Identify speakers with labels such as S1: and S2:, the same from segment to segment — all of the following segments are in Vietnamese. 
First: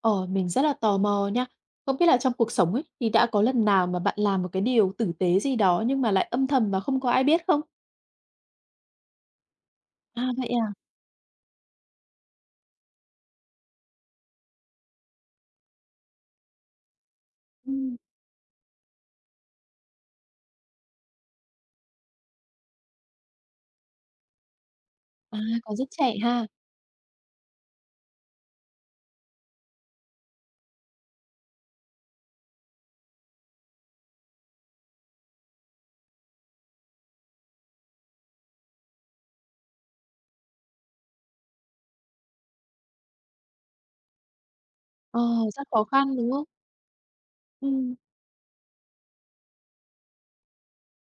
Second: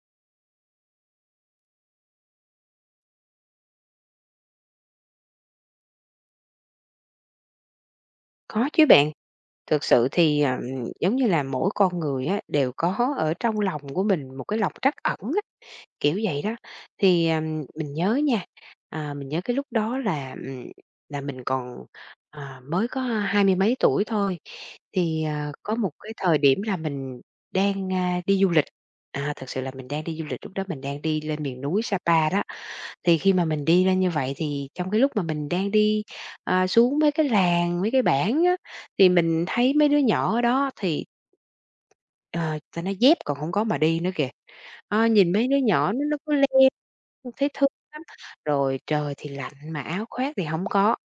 S1: Ờ, mình rất là tò mò nha. Không biết là trong cuộc sống ấy thì đã có lần nào mà bạn làm một cái điều tử tế gì đó nhưng mà lại âm thầm và không có ai biết không?
S2: Có chứ bạn, thực sự
S1: À,
S2: thì,
S1: vậy à?
S2: giống như là, mỗi con người á, đều có ở trong lòng của mình một cái lòng trắc ẩn á, kiểu vậy đó. Thì, mình
S1: Ừm,
S2: nhớ nha, mình nhớ cái lúc đó là mình còn, mới có hai mươi mấy tuổi thôi, thì,
S1: à,
S2: có
S1: Còn rất
S2: một cái
S1: trẻ
S2: thời
S1: ha.
S2: điểm là mình đang, đi du lịch, thực sự là mình đang đi du lịch, lúc đó mình đang đi lên miền núi Sapa đó. Thì khi mà mình đi lên như vậy thì trong cái lúc mà mình đang đi, xuống mấy cái làng, mấy cái bản thì mình thấy mấy đứa nhỏ ở đó thì ờ, ta nó dép còn hổng có mà đi nữa kìa. Ờ,
S1: Ờ,
S2: nhìn mấy đứa
S1: Rất khó
S2: nhỏ nó
S1: khăn,
S2: nó
S1: đúng
S2: cứ
S1: không?
S2: leo, thấy thương
S1: Ừm,
S2: lắm, rồi trời thì lạnh mà áo khoác thì hổng có.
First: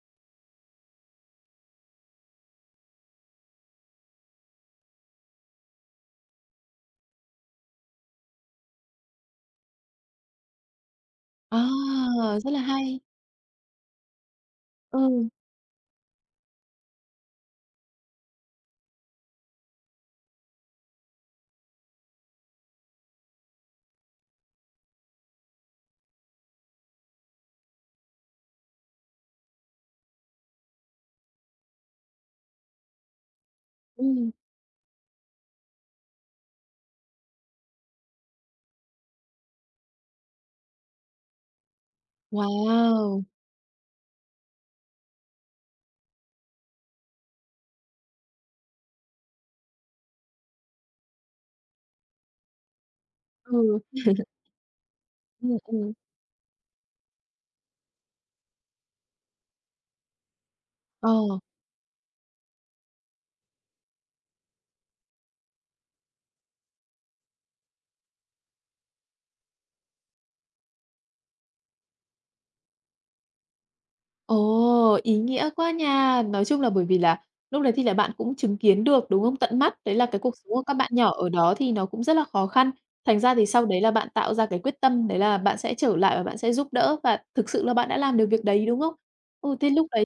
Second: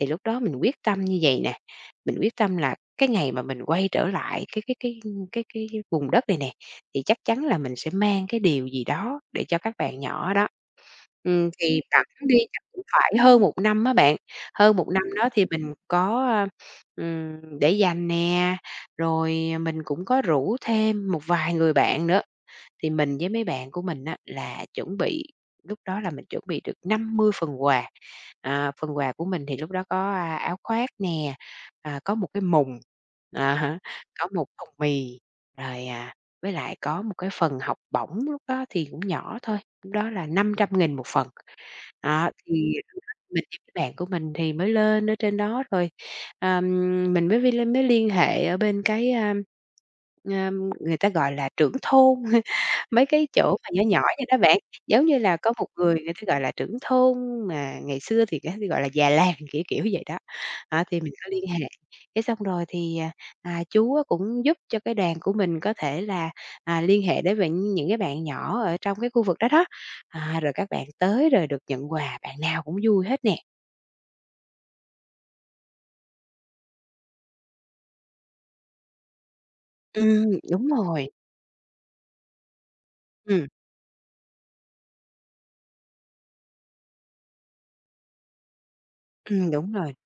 S2: Thì lúc đó mình quyết tâm như vầy nè, mình quyết tâm là cái ngày mà mình quay trở lại cái vùng đất này nè, thì chắc chắn là mình sẽ mang cái điều gì đó để cho các bạn nhỏ ở đó.
S1: à,
S2: Thì bẵng đi
S1: Rất là
S2: chắc cũng
S1: hay.
S2: phải hơn một năm á bạn, hơn một năm
S1: Ừ,
S2: đó thì mình có, để dành nè, rồi mình cũng có rủ thêm một vài người bạn nữa. Thì mình với mấy bạn của mình á là chuẩn bị lúc đó là mình chuẩn bị được 50 phần quà. Phần quà của mình thì lúc đó có, áo khoác nè, có một cái mùng, à há,
S1: ừ,
S2: có một thùng mì, rồi, với lại có một cái phần học bổng lúc đó thì cũng nhỏ thôi, lúc đó là 500.000 một phần. Đó, thì
S1: wow!
S2: mình với mấy bạn của mình thì mới lên ở trên đó rồi, ờm, mình mới vi lên mới liên hệ ở bên cái, a, người ta gọi là trưởng thôn. Mấy cái chỗ mà
S1: Ừ,
S2: nhỏ nhỏ vậy đó bạn, giống như là
S1: ừ,
S2: có một
S1: ừ.
S2: người người ta, gọi là, trưởng thôn mà ngày xưa thì người ta gọi là già làng, kiểu vậy đó. Đó, thì
S1: Ờ.
S2: mình có liên hệ, cái xong rồi thì, chú á cũng giúp cho cái đoàn của mình có thể là, liên hệ đến với những cái bạn nhỏ ở trong cái khu vực đó đó. Rồi các bạn tới rồi được nhận quà, bạn nào cũng vui hết nè.
S1: Ồ, ý nghĩa quá nha! Nói chung là bởi vì là lúc đấy thì là bạn cũng chứng kiến được, đúng không? Tận mắt, đấy là cái
S2: Ừm,
S1: cuộc sống của
S2: đúng
S1: các bạn
S2: rồi,
S1: nhỏ ở đó thì nó cũng rất là khó khăn. Thành ra thì
S2: ừm,
S1: sau đấy là bạn tạo ra cái quyết tâm đấy là bạn sẽ trở lại và bạn sẽ giúp đỡ và thực sự là bạn đã làm được việc đấy, đúng không? Ừ, thế
S2: đúng
S1: lúc
S2: rồi,
S1: đấy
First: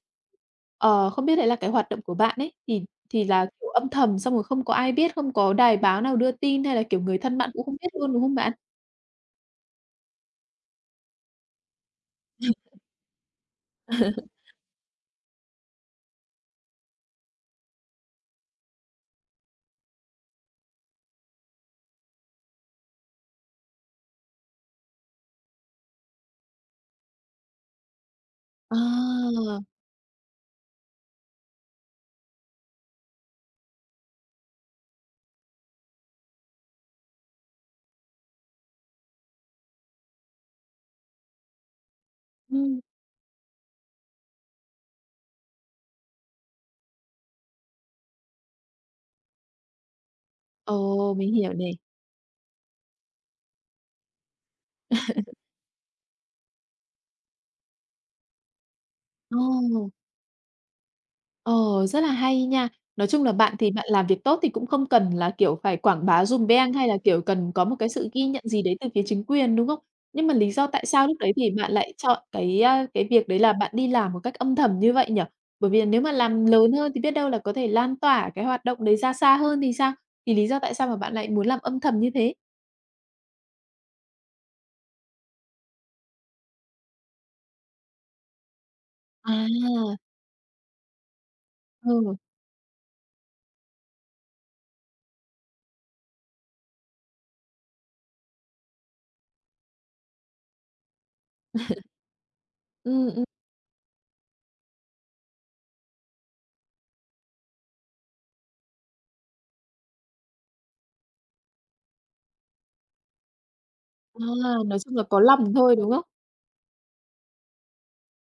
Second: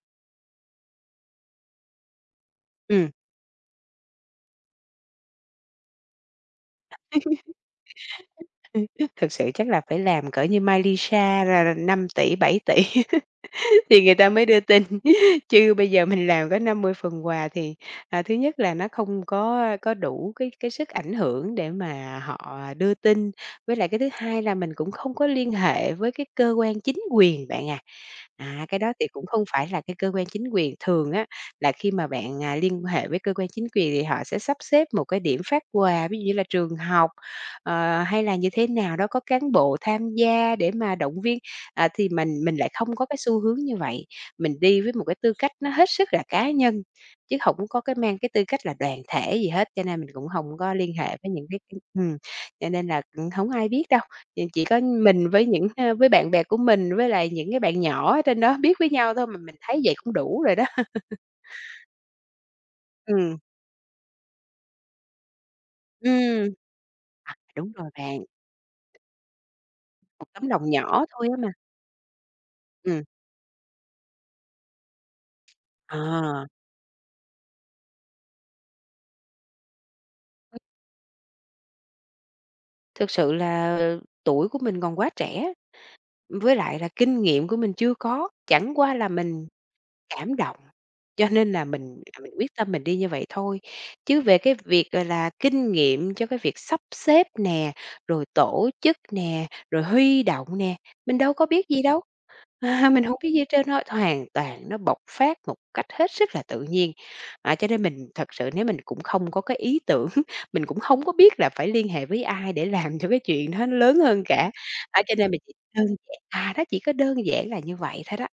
S1: không biết đấy là cái hoạt động của bạn ấy, thì
S2: ừm.
S1: thì là, kiểu, âm thầm xong rồi không có ai biết, không có đài báo nào đưa tin hay là, kiểu, người thân bạn cũng không biết luôn, đúng không bạn?
S2: Thực sự chắc là phải làm cỡ như Miley Cyrus là 5.000.000 Thì người ta mới đưa tin, chứ bây giờ mình làm có 50 phần quà thì, thứ nhất là nó không có đủ cái sức ảnh hưởng để mà họ đưa tin, với lại cái thứ hai là mình cũng không có liên hệ với cái cơ quan chính quyền bạn ạ. À,
S1: À,
S2: cái đó thì cũng không phải là cái cơ quan chính quyền. Thường á, là khi mà bạn, liên hệ với cơ quan chính quyền thì họ sẽ sắp xếp một cái điểm phát quà, ví dụ như là trường học, hay là như thế nào đó, có cán bộ tham gia để mà động viên. Thì mình lại
S1: ừm,
S2: không có cái xu hướng như vậy, mình đi với một cái tư cách nó hết sức là cá nhân, chứ không có cái mang cái tư cách là đoàn thể gì hết, cho nên mình cũng không có liên hệ
S1: ồ,
S2: với
S1: mình
S2: những
S1: hiểu
S2: cái
S1: này.
S2: cái cho nên là, hổng ai biết đâu. Thì chỉ có mình với những, với bạn bè của mình, với lại những cái bạn nhỏ ở trên đó biết với nhau thôi, mà mình thấy
S1: Ồ.
S2: vậy cũng đủ rồi đó.
S1: Ờ, Rất là hay nha. Nói chung là
S2: Ừm,
S1: bạn thì bạn làm việc tốt thì cũng không cần là, kiểu, phải quảng bá dùm
S2: ừm,
S1: beng hay là, kiểu, cần có
S2: đúng
S1: một cái
S2: rồi
S1: sự
S2: bạn,
S1: ghi nhận gì đấy từ phía chính quyền, đúng không?
S2: một
S1: Nhưng mà
S2: tấm
S1: lý do
S2: lòng
S1: tại
S2: nhỏ
S1: sao lúc
S2: thôi
S1: đấy
S2: á
S1: thì
S2: mà.
S1: bạn lại chọn cái, a,
S2: Ừm,
S1: cái việc đấy là bạn đi làm một cách âm thầm như vậy nhỉ? Bởi vì nếu mà
S2: ờ,
S1: làm lớn hơn thì biết đâu là có thể lan tỏa cái hoạt động đấy ra xa hơn thì sao? Thì lý do tại sao mà bạn lại muốn làm âm thầm như thế?
S2: thực sự là tuổi của mình còn quá trẻ, với lại là kinh nghiệm của mình chưa có, chẳng qua là
S1: À,
S2: mình cảm động, cho nên là mình
S1: ừ,
S2: mình quyết tâm mình đi như vậy thôi. Chứ về cái việc, gọi là, kinh nghiệm cho cái việc sắp xếp nè, rồi tổ chức nè, rồi huy động nè, mình đâu có biết gì đâu, à, mình
S1: ừm,
S2: không
S1: ừm,
S2: biết gì hết trơn thôi, hoàn toàn nó bộc phát một cách hết sức là tự nhiên. Cho nên mình thật sự nếu mình cũng không có cái ý tưởng, mình cũng không có biết là phải liên hệ với ai để làm cho cái chuyện đó nó lớn hơn cả,
S1: nói chung là
S2: á, cho
S1: có
S2: nên mình
S1: lòng
S2: chỉ
S1: thôi,
S2: đơn
S1: đúng không?
S2: giản nó chỉ có đơn giản là như vậy thôi đó.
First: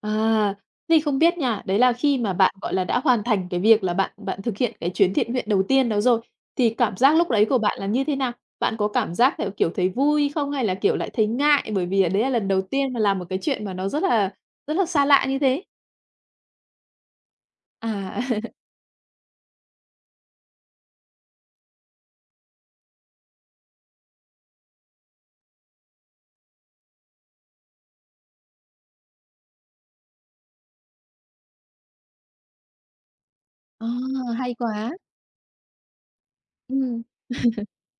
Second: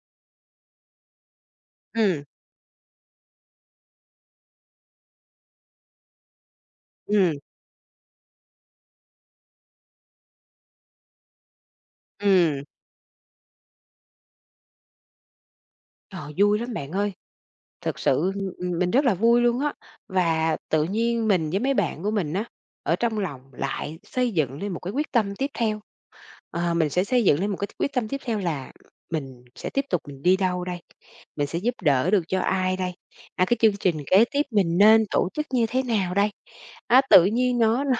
S1: À, thế thì không biết nha, đấy là khi
S2: Ừm,
S1: mà bạn, gọi là, đã hoàn thành cái việc là bạn bạn thực hiện cái chuyến thiện nguyện đầu tiên đó rồi, thì cảm giác lúc
S2: ừm,
S1: đấy của bạn là như thế nào? Bạn có cảm giác theo kiểu thấy vui không? Hay là, kiểu, lại thấy ngại bởi vì, đấy là lần đầu
S2: ừm.
S1: tiên mà làm một cái chuyện mà nó rất là xa lạ như thế?
S2: Ờ, vui lắm bạn ơi, thực
S1: À.
S2: sự, mình rất là vui luôn á. Và tự nhiên mình với mấy bạn của mình á, ở trong lòng lại xây dựng lên một cái quyết tâm tiếp theo. Mình sẽ xây dựng lên một cái quyết tâm tiếp theo là mình sẽ tiếp tục mình đi đâu đây? Mình sẽ giúp đỡ được cho ai đây? Cái chương
S1: À,
S2: trình kế tiếp
S1: hay
S2: mình
S1: quá!
S2: nên tổ chức như thế nào đây? Á,
S1: Ừm,
S2: tự nhiên nó nó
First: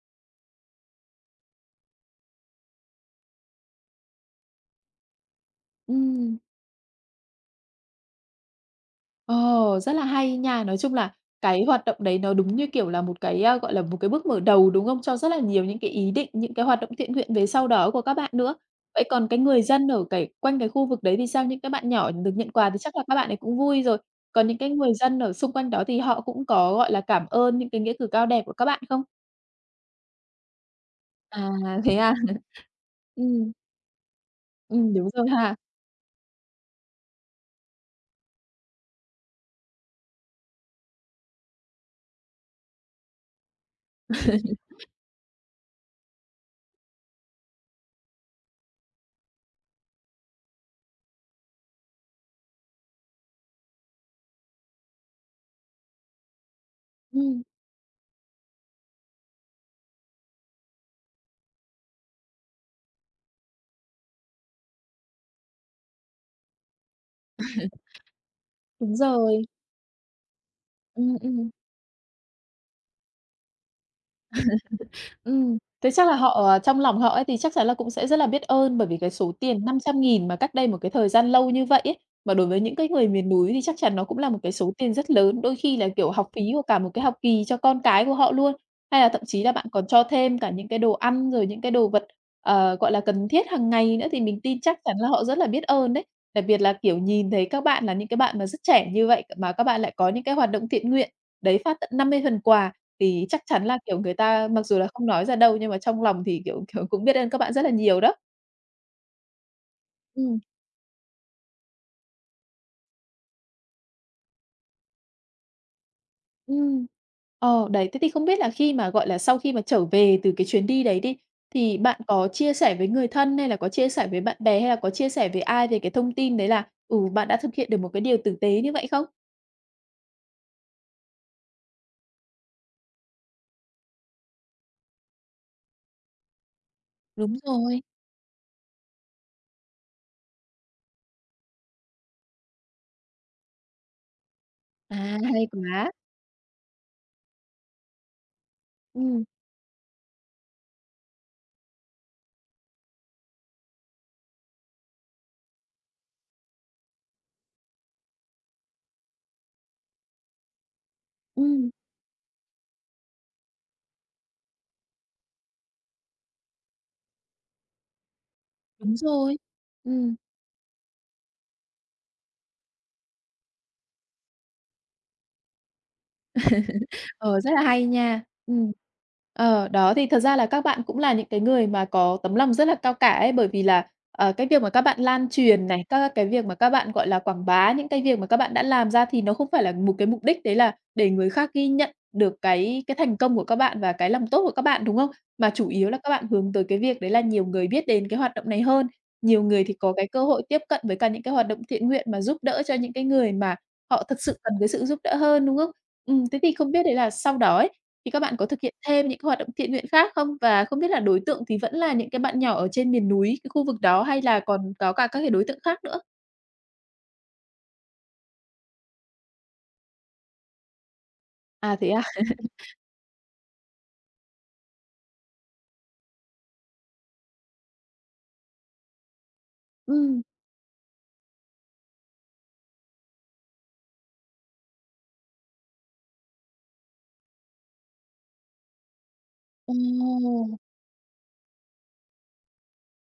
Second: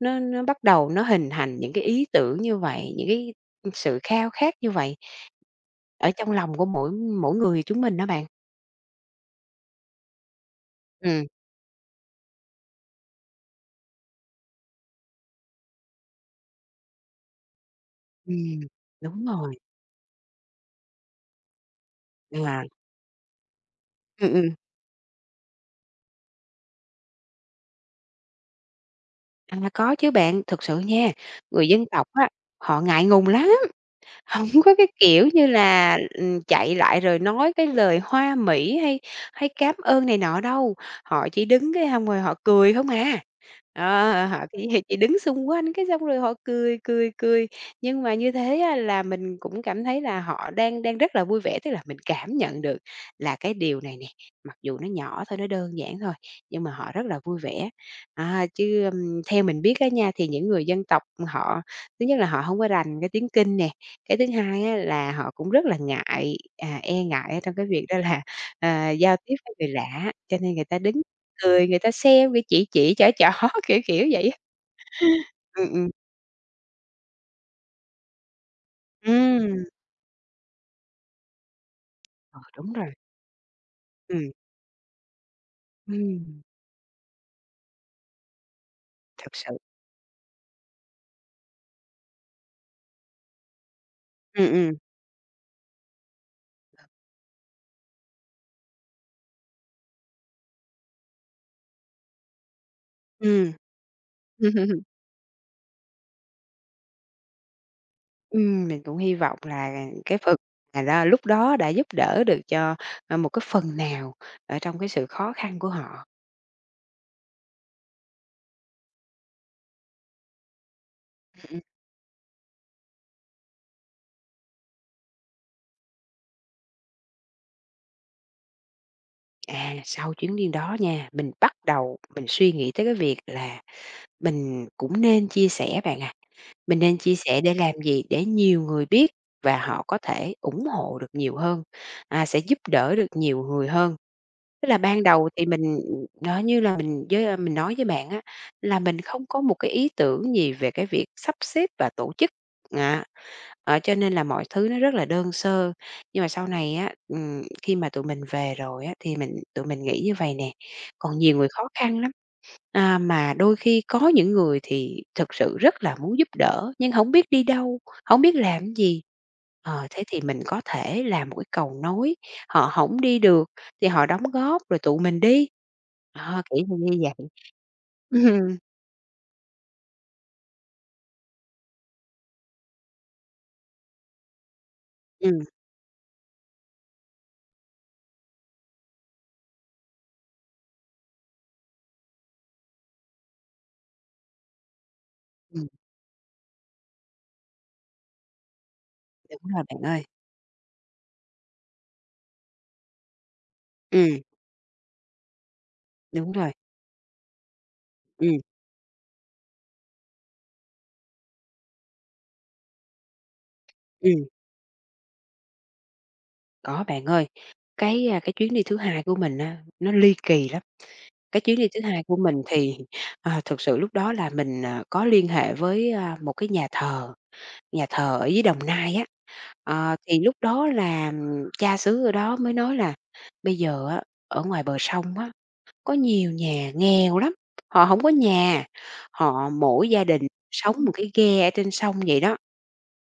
S2: nó nó bắt đầu nó hình thành những cái ý tưởng như vậy, những cái sự khao khát như vậy. Ở trong
S1: ừm.
S2: lòng của mỗi mỗi người chúng mình đó bạn.
S1: Ồ, rất là hay nha. Nói chung là
S2: Ừm.
S1: cái hoạt động đấy nó đúng như, kiểu là, một cái, gọi là, một cái bước mở đầu, đúng không? Cho rất là nhiều những cái ý định, những cái hoạt động thiện nguyện về sau đó của các bạn nữa.
S2: Ừm,
S1: Vậy
S2: đúng
S1: còn cái
S2: rồi,
S1: người dân ở cái quanh cái khu vực đấy thì sao? Những cái bạn nhỏ được nhận
S2: à,
S1: quà thì chắc là các bạn ấy cũng vui rồi.
S2: ừm,
S1: Còn
S2: ừm,
S1: những cái người dân ở xung quanh đó thì họ cũng có, gọi là, cảm ơn những cái nghĩa cử cao đẹp của các bạn không?
S2: có chứ bạn, thực sự nha,
S1: À,
S2: người dân
S1: thế
S2: tộc
S1: à?
S2: á, họ ngại ngùng lắm.
S1: Ừm,
S2: Hổng có cái
S1: đúng rồi
S2: kiểu như
S1: ha.
S2: là, chạy lại rồi nói cái lời hoa mỹ hay hay cám ơn này nọ đâu, họ chỉ đứng cái hông rồi họ cười không à. Họ chỉ chỉ đứng xung quanh cái xong rồi họ cười, cười, cười. Nhưng mà như thế á là mình cũng cảm thấy là họ đang đang rất là vui vẻ, tức là mình cảm nhận được là cái điều này nè, mặc dù nó nhỏ thôi, nó đơn giản thôi, nhưng mà họ rất là vui
S1: Ừm,
S2: vẻ. Chứ, theo mình biết á nha, thì những người dân tộc họ thứ nhất là họ hông có rành cái tiếng Kinh nè, cái thứ hai á là họ cũng rất là ngại, e ngại ở trong cái việc đó là,
S1: đúng
S2: giao tiếp
S1: rồi.
S2: với người lạ, cho nên người ta đứng
S1: Ừm, ừm.
S2: cười, người ta xem, người chỉ, trỏ trỏ, kiểu vậy á. Ừm, ừm,
S1: Thế chắc là họ, trong lòng họ ấy thì chắc chắn là cũng sẽ rất là biết ơn, bởi vì cái số
S2: ừm,
S1: tiền 500.000 mà cách đây một cái thời gian lâu như vậy ấy, mà
S2: ờ,
S1: đối với
S2: đúng
S1: những
S2: rồi,
S1: cái người miền núi thì chắc chắn nó cũng là
S2: ừm,
S1: một cái số tiền rất lớn, đôi khi là, kiểu, học phí
S2: ừm,
S1: của cả một cái học kỳ cho con cái của họ luôn. Hay là thậm
S2: thật
S1: chí là
S2: sự,
S1: bạn còn cho thêm cả những cái đồ ăn, rồi những cái đồ vật, gọi là, cần thiết hàng ngày nữa, thì mình
S2: ừm,
S1: tin
S2: ừm,
S1: chắc chắn là họ rất là biết ơn đấy. Đặc biệt là, kiểu, nhìn thấy các bạn là những cái bạn mà rất trẻ như vậy mà các bạn lại có những cái hoạt động thiện nguyện, đấy, phát tận 50 phần quà thì chắc
S2: ừm.
S1: chắn là, kiểu, người ta mặc dù là không nói ra đâu nhưng mà trong lòng thì, kiểu, kiểu, cũng biết ơn các bạn rất là nhiều đó.
S2: Mình cũng hy vọng là cái phần
S1: Ừm.
S2: mà đó lúc đó đã giúp đỡ được cho, một cái phần nào ở trong cái sự khó khăn của họ.
S1: Ừm. Đấy, thế thì không biết là khi mà, gọi là, sau khi mà trở về từ cái chuyến đi đấy đi,
S2: Ừm, ừm.
S1: thì bạn có chia sẻ với người thân hay là có chia sẻ với bạn bè hay là có chia sẻ với ai về cái thông tin đấy là, ừ, bạn đã thực hiện được một cái điều tử tế như vậy không?
S2: Sau chuyến đi đó nha, mình bắt đầu mình suy nghĩ tới cái việc là mình cũng nên chia sẻ bạn ạ. Mình nên chia
S1: Đúng
S2: sẻ để làm
S1: rồi.
S2: gì? Để nhiều người biết và họ có thể ủng hộ được nhiều hơn, sẽ giúp đỡ được nhiều người hơn. Tức là
S1: À,
S2: ban đầu thì
S1: hay
S2: mình
S1: quá!
S2: nói như là mình với mình nói với bạn á, là mình
S1: Ừm.
S2: không có một cái ý tưởng gì về cái việc sắp xếp và tổ chức, à, cho nên là mọi thứ nó rất là đơn sơ. Nhưng mà sau này á, khi mà tụi mình về rồi á, thì tụi mình nghĩ như vầy nè, còn nhiều người khó
S1: Ừm.
S2: khăn lắm. Mà đôi khi có những người thì thực sự rất là muốn giúp đỡ nhưng không biết đi đâu, không biết làm
S1: Đúng
S2: gì.
S1: rồi.
S2: Thế
S1: Ừm.
S2: thì mình có thể là một cái cầu nối, họ không đi được thì họ đóng góp rồi tụi mình đi. Đó, kiểu như như vậy.
S1: Ờ, Rất là hay nha.
S2: Ừm,
S1: Ừm. Đó, thì thật ra là các bạn cũng là những cái người mà có tấm lòng rất là cao cả ấy, bởi vì là, cái việc mà các bạn lan
S2: ừm,
S1: truyền này, các cái việc mà các bạn, gọi là, quảng bá những cái việc mà các bạn đã làm ra thì nó không phải là một cái mục đích đấy là để người khác ghi nhận được cái thành công của các bạn và cái làm tốt của các bạn, đúng không? Mà chủ
S2: ừm,
S1: yếu là các bạn hướng tới cái việc đấy là nhiều người biết đến cái hoạt động này hơn,
S2: đúng
S1: nhiều người
S2: rồi
S1: thì
S2: bạn
S1: có
S2: ơi.
S1: cái cơ hội tiếp cận với cả những cái hoạt động thiện nguyện mà giúp đỡ cho những cái người mà họ thực
S2: Ừm,
S1: sự cần cái sự giúp đỡ hơn, đúng không?
S2: đúng
S1: Thế
S2: rồi.
S1: thì không biết đấy là sau đó ấy, thì các
S2: Ừ.
S1: bạn có thực hiện thêm những cái hoạt động thiện nguyện khác không? Và không biết là đối tượng thì vẫn là những cái bạn nhỏ ở trên miền núi, cái khu vực đó hay
S2: ừm,
S1: là còn có cả các cái đối tượng khác nữa?
S2: có bạn ơi. Cái chuyến đi thứ hai của mình á, nó ly kỳ lắm. Cái chuyến đi
S1: À,
S2: thứ
S1: thế à?
S2: hai của mình thì, thực sự lúc đó là mình, có liên hệ với, một cái nhà thờ. Nhà thờ ở dưới Đồng Nai á, thì
S1: Ừm,
S2: lúc đó là cha xứ ở đó mới nói là: "Bây giờ á, ở ngoài bờ sông á, có nhiều nhà nghèo lắm, họ không có nhà, họ mỗi gia đình
S1: Ồ,
S2: sống một cái ghe ở trên sông" vậy đó.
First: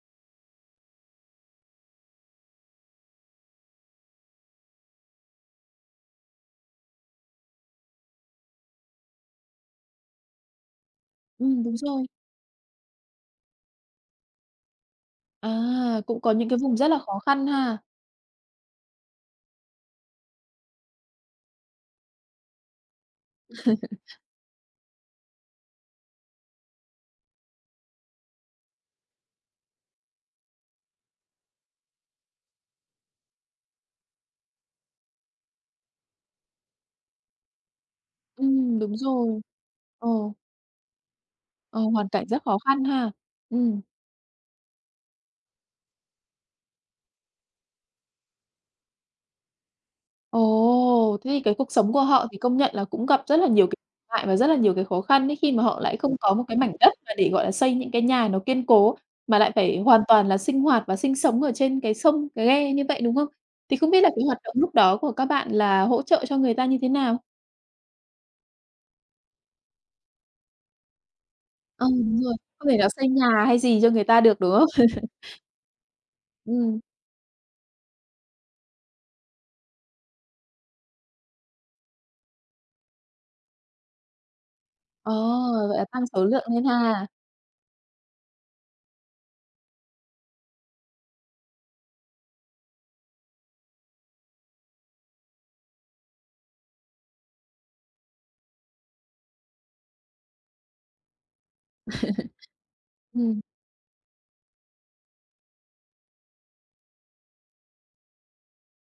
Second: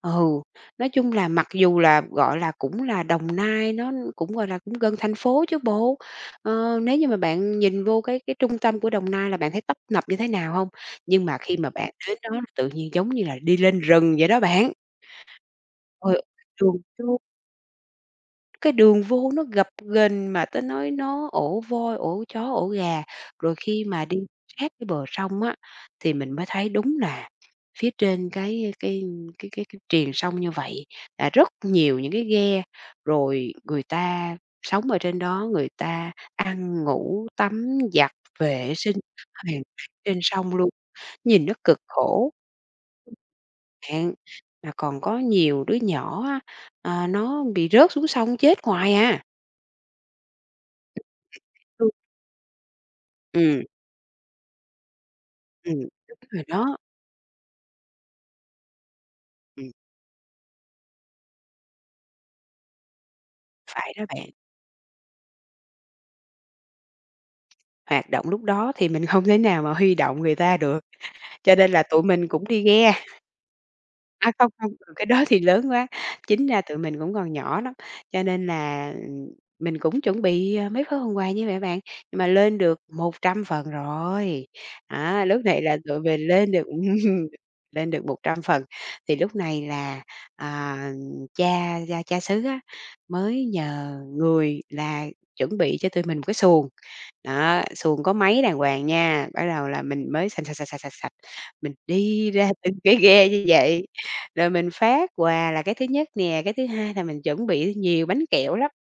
S2: Ừ, nói chung là mặc dù là, gọi là, cũng là Đồng Nai, nó cũng, gọi là, cũng gần thành phố chứ bộ. Nếu như mà bạn nhìn vô cái trung tâm của Đồng Nai là bạn thấy tấp nập như thế nào không? Nhưng mà khi mà
S1: đúng
S2: bạn
S1: rồi.
S2: đến đó tự nhiên giống như là đi lên rừng vậy đó bạn.
S1: À, cũng
S2: Rồi
S1: có những cái
S2: đường
S1: vùng rất là khó
S2: vô
S1: khăn ha.
S2: cái đường vô nó gập ghềnh mà tới nói nó ổ voi, ổ chó, ổ gà. Rồi khi mà đi sát cái bờ sông á, thì mình mới thấy đúng là phía trên cái triền sông như vậy là rất nhiều những cái ghe, rồi người ta sống ở trên đó, người ta ăn, ngủ, tắm, giặt, vệ sinh
S1: Đúng rồi.
S2: hoàn toàn
S1: Ờ,
S2: trên sông luôn, nhìn nó cực
S1: ờ, hoàn cảnh
S2: khổ.
S1: rất khó khăn ha. Ừm.
S2: Bạn, mà còn có nhiều đứa nhỏ á, nó bị rớt xuống sông chết hoài à.
S1: Ồ, thế thì cái cuộc
S2: Ừ.
S1: sống của họ thì công nhận là cũng gặp rất là
S2: Ừm,
S1: nhiều cái ngại và rất là nhiều cái khó khăn ấy, khi mà
S2: ừm,
S1: họ lại không
S2: đúng
S1: có một
S2: rồi
S1: cái mảnh
S2: đó.
S1: đất mà để, gọi là, xây những cái nhà nó kiên cố, mà lại
S2: Ừm,
S1: phải hoàn toàn là sinh hoạt và sinh sống ở trên cái sông, cái ghe như vậy, đúng không? Thì không
S2: phải
S1: biết
S2: đó
S1: là cái
S2: bạn,
S1: hoạt động lúc đó của các bạn là hỗ trợ cho người ta như thế nào?
S2: hoạt động lúc đó thì mình không thể nào mà huy động người ta được, cho nên là
S1: Ờ,
S2: tụi
S1: đúng
S2: mình
S1: rồi,
S2: cũng đi
S1: không thể nào
S2: ghe.
S1: xây nhà hay gì cho người ta
S2: À,
S1: được,
S2: không,
S1: đúng không?
S2: không, ừ, cái đó thì lớn quá, chính ra tụi
S1: Ừm,
S2: mình cũng còn nhỏ lắm, cho nên là, mình cũng chuẩn bị, mấy gói hôm qua như vậy bạn, nhưng mà lên được 100 phần rồi.
S1: ờ,
S2: Á, lúc này
S1: vậy
S2: là
S1: là
S2: tụi
S1: tăng
S2: mình
S1: số lượng
S2: lên
S1: lên
S2: được
S1: ha.
S2: lên được 100 phần, thì lúc này là, à, cha xứ á, mới nhờ người là chuẩn bị cho tụi mình một cái xuồng. Đó, xuồng có máy đàng hoàng nha, bắt đầu là mình mới sành sạch, sạch, sạch, sạch, sạch, mình đi ra từng cái ghe
S1: Ừm,
S2: như vậy. Rồi mình phát quà là cái thứ nhất nè, cái thứ hai là mình chuẩn bị nhiều bánh kẹo lắm.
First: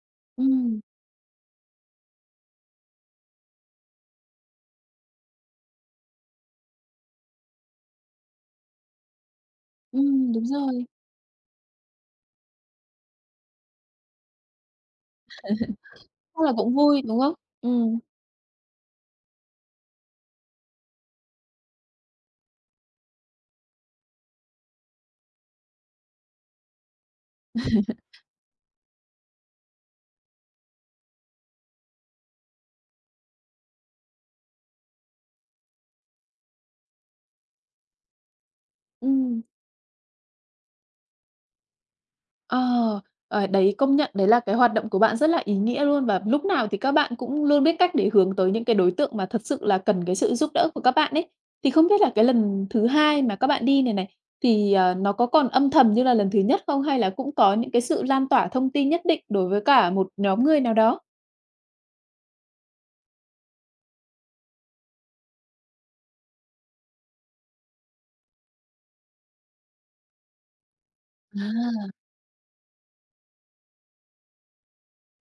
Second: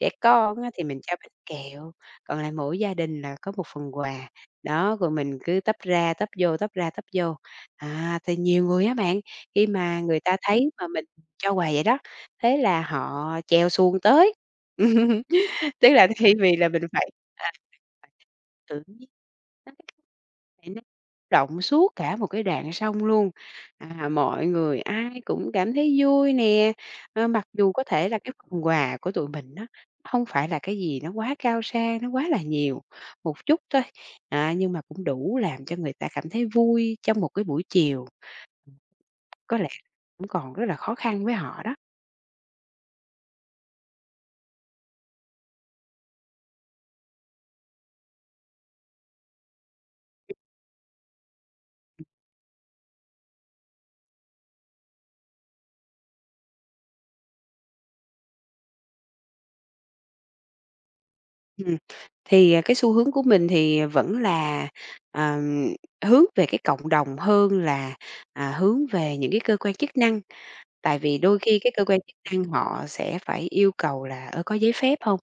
S2: Trẻ con á
S1: ừm,
S2: thì mình cho bánh kẹo, còn lại mỗi gia đình là có một phần quà. Đó, rồi mình cứ tấp ra tấp vô, tấp ra tấp vô. À, thì nhiều người á bạn, khi mà người ta
S1: đúng
S2: thấy
S1: rồi,
S2: mà mình cho quà vậy đó, thế là họ chèo xuồng tới. Tức là thay
S1: chắc là
S2: vì là
S1: cũng
S2: mình
S1: vui,
S2: phải
S1: đúng không?
S2: à,
S1: Ừm,
S2: phải tự nhiên nó cái phải năng động suốt cả một cái đoạn sông luôn. À, mọi người ai cũng cảm thấy vui nè, mặc dù có thể là cái phần quà của tụi mình á, không phải là cái gì nó quá cao sang, nó quá là nhiều, một chút thôi, nhưng mà cũng đủ làm cho người ta cảm thấy vui trong một cái buổi chiều,
S1: ừm.
S2: có lẽ cũng còn rất là khó khăn với họ đó.
S1: Ờ, ờ, đấy, công nhận đấy là cái hoạt động của bạn rất là ý nghĩa luôn và lúc nào thì các bạn cũng luôn biết cách để hướng tới những cái đối tượng mà thật sự là cần cái sự giúp đỡ của các bạn ấy. Thì không biết là cái lần thứ hai mà các bạn đi này này, thì, nó có còn âm thầm như là lần thứ nhất không? Hay là cũng có những cái sự lan tỏa thông tin nhất định đối với cả một nhóm người nào đó?
S2: Ừm, thì, cái xu hướng của mình thì vẫn là, ờm, hướng về cái cộng đồng hơn là, hướng về những cái cơ quan chức năng. Tại vì đôi khi cái cơ
S1: À,
S2: quan chức năng họ sẽ phải yêu cầu là, có giấy phép hông?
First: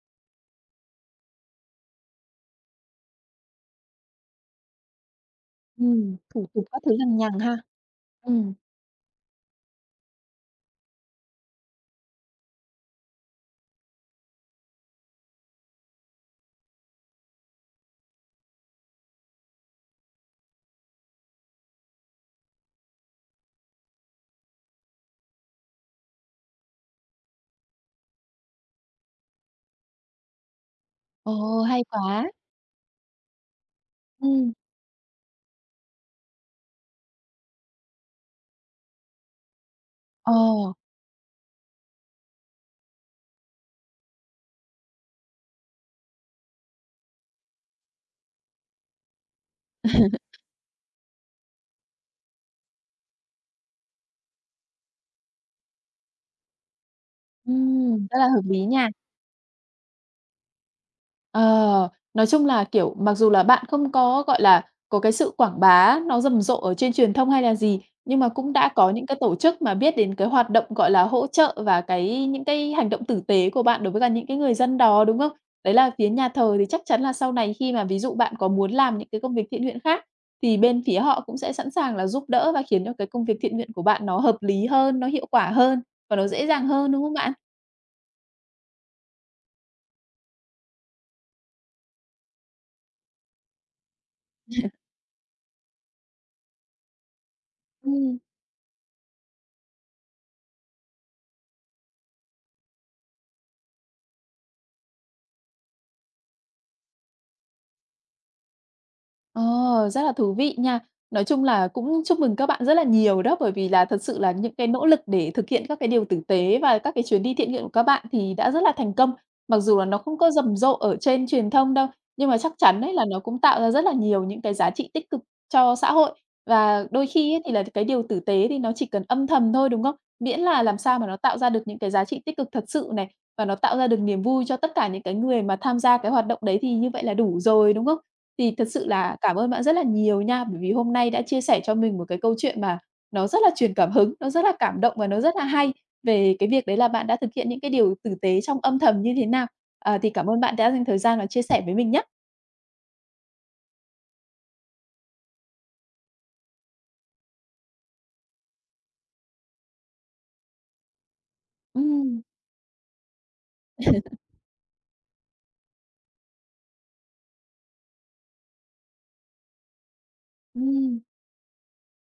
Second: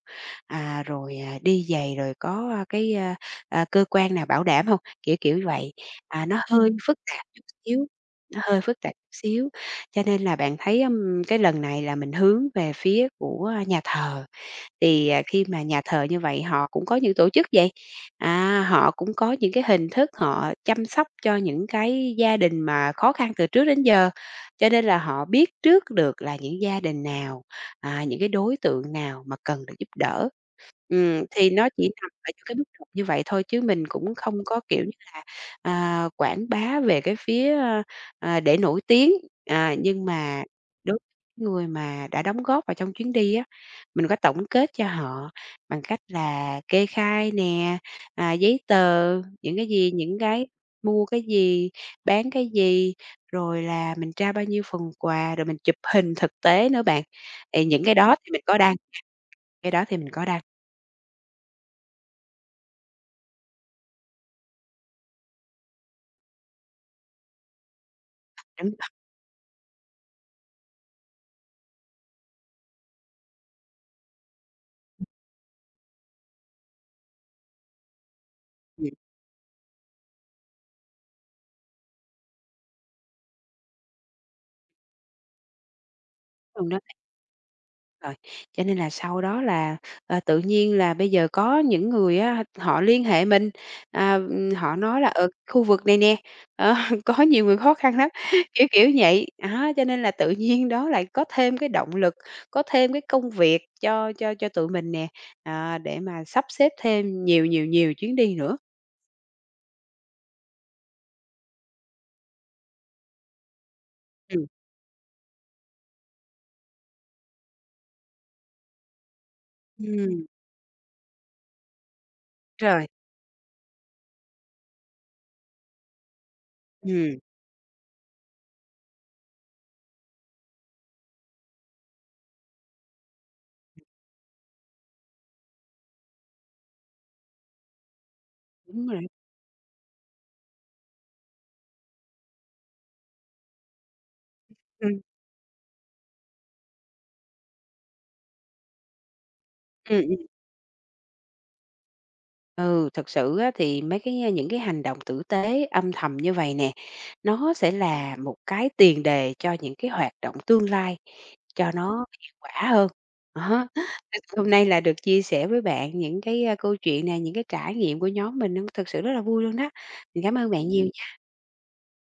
S2: À, rồi, đi giày rồi có, a, cái, a, a, cơ quan nào bảo đảm hông? Kiểu vậy, nó
S1: thủ tục
S2: hơi
S1: các thứ
S2: phức
S1: lằng
S2: tạp
S1: nhằng
S2: chút
S1: ha?
S2: xíu, nó
S1: Ừm.
S2: hơi phức tạp chút xíu. Cho nên là bạn thấy, cái lần này là mình hướng về phía của, nhà thờ, thì, khi mà nhà thờ như vậy họ cũng có những tổ chức vậy, họ cũng có những cái hình thức họ chăm sóc cho những cái gia đình mà khó khăn từ trước đến giờ. Cho nên là họ biết trước được là những gia đình nào, những cái đối tượng nào mà cần được giúp đỡ. Thì
S1: Ồ,
S2: nó
S1: hay
S2: chỉ nằm
S1: quá!
S2: ở những cái mức độ như vậy thôi chứ mình cũng không
S1: Ừm,
S2: có, kiểu như là, quảng bá về cái phía, để nổi tiếng. À, nhưng
S1: ờ,
S2: mà đối người mà đã đóng góp vào trong chuyến đi á, mình có tổng kết cho họ bằng cách là kê khai nè, giấy tờ, những cái
S1: ừm,
S2: gì, những cái mua cái gì, bán cái gì, rồi là mình trao bao nhiêu phần quà, rồi mình chụp hình thực tế nữa bạn. Thì những cái đó
S1: rất là
S2: thì
S1: hợp
S2: mình có
S1: lý
S2: đăng,
S1: nha.
S2: cái đó thì mình có đăng,
S1: Ờ, nói chung là, kiểu, mặc dù là bạn không có, gọi là, có cái sự quảng bá nó rầm rộ ở trên truyền thông hay là gì, nhưng mà cũng đã
S2: đúng
S1: có
S2: rồi.
S1: những cái tổ chức mà biết đến cái hoạt động, gọi là, hỗ trợ và cái những cái hành động tử tế của bạn đối với cả những cái người dân đó, đúng không? Đấy là phía nhà thờ thì chắc chắn là sau này khi mà ví dụ bạn có muốn làm những cái công việc thiện nguyện khác, thì bên phía họ cũng sẽ sẵn sàng là giúp đỡ và khiến cho cái công việc thiện nguyện của bạn nó hợp lý hơn, nó hiệu quả hơn và nó dễ dàng
S2: Đúng đó
S1: hơn,
S2: bạn
S1: đúng không bạn?
S2: rồi. Cho nên là sau đó là, tự nhiên là bây giờ có những người á, họ liên hệ mình, họ nói là "Ở khu vực này nè, ờ, có nhiều người khó khăn lắm",
S1: Ừm.
S2: kiểu vậy. Đó, cho nên là tự nhiên đó lại có thêm cái động lực, có thêm cái công việc cho tụi mình nè, để mà sắp xếp thêm nhiều, nhiều, nhiều chuyến đi nữa.
S1: Ờ, Rất là thú vị nha. Nói chung là cũng chúc mừng các bạn rất là nhiều đó, bởi vì là thật sự là
S2: Ừm.
S1: những cái nỗ lực để thực hiện các cái điều tử tế và các cái chuyến đi thiện nguyện của các bạn thì đã rất là thành công. Mặc dù là nó không
S2: Ừm,
S1: có rầm rộ ở trên truyền thông đâu, nhưng mà chắc chắn
S2: rồi.
S1: đấy là nó cũng tạo ra rất là nhiều những cái giá trị tích cực cho xã hội. Và đôi
S2: Ừm,
S1: khi ấy thì là cái điều tử tế thì nó chỉ cần âm thầm thôi, đúng không? Miễn là làm sao mà nó tạo ra được những cái giá trị tích cực thật sự này và nó tạo ra được niềm vui cho tất cả những cái người mà tham gia cái hoạt động đấy thì như vậy là đủ rồi, đúng không? Thì thật sự
S2: đúng rồi đó.
S1: là cảm ơn bạn rất là nhiều nha, bởi vì hôm nay đã chia sẻ cho mình một cái câu chuyện mà nó rất là truyền cảm hứng, nó rất là cảm động
S2: Ừm.
S1: và nó rất là hay về cái việc đấy là bạn đã thực hiện những cái điều tử tế trong âm thầm như thế nào. À, thì cảm ơn bạn đã dành thời gian và chia sẻ với mình nhé.
S2: Ừ, thật sự á, thì mấy cái những cái hành động tử tế âm thầm như vậy nè, nó sẽ là một cái tiền đề cho những cái hoạt động tương lai cho nó
S1: Ừm,
S2: hiệu quả hơn. Đó, hôm nay là được chia sẻ với bạn những cái, câu chuyện này những cái trải nghiệm của nhóm mình nó thực sự rất là vui luôn đó. Mình cảm ơn bạn
S1: ừm.
S2: nhiều.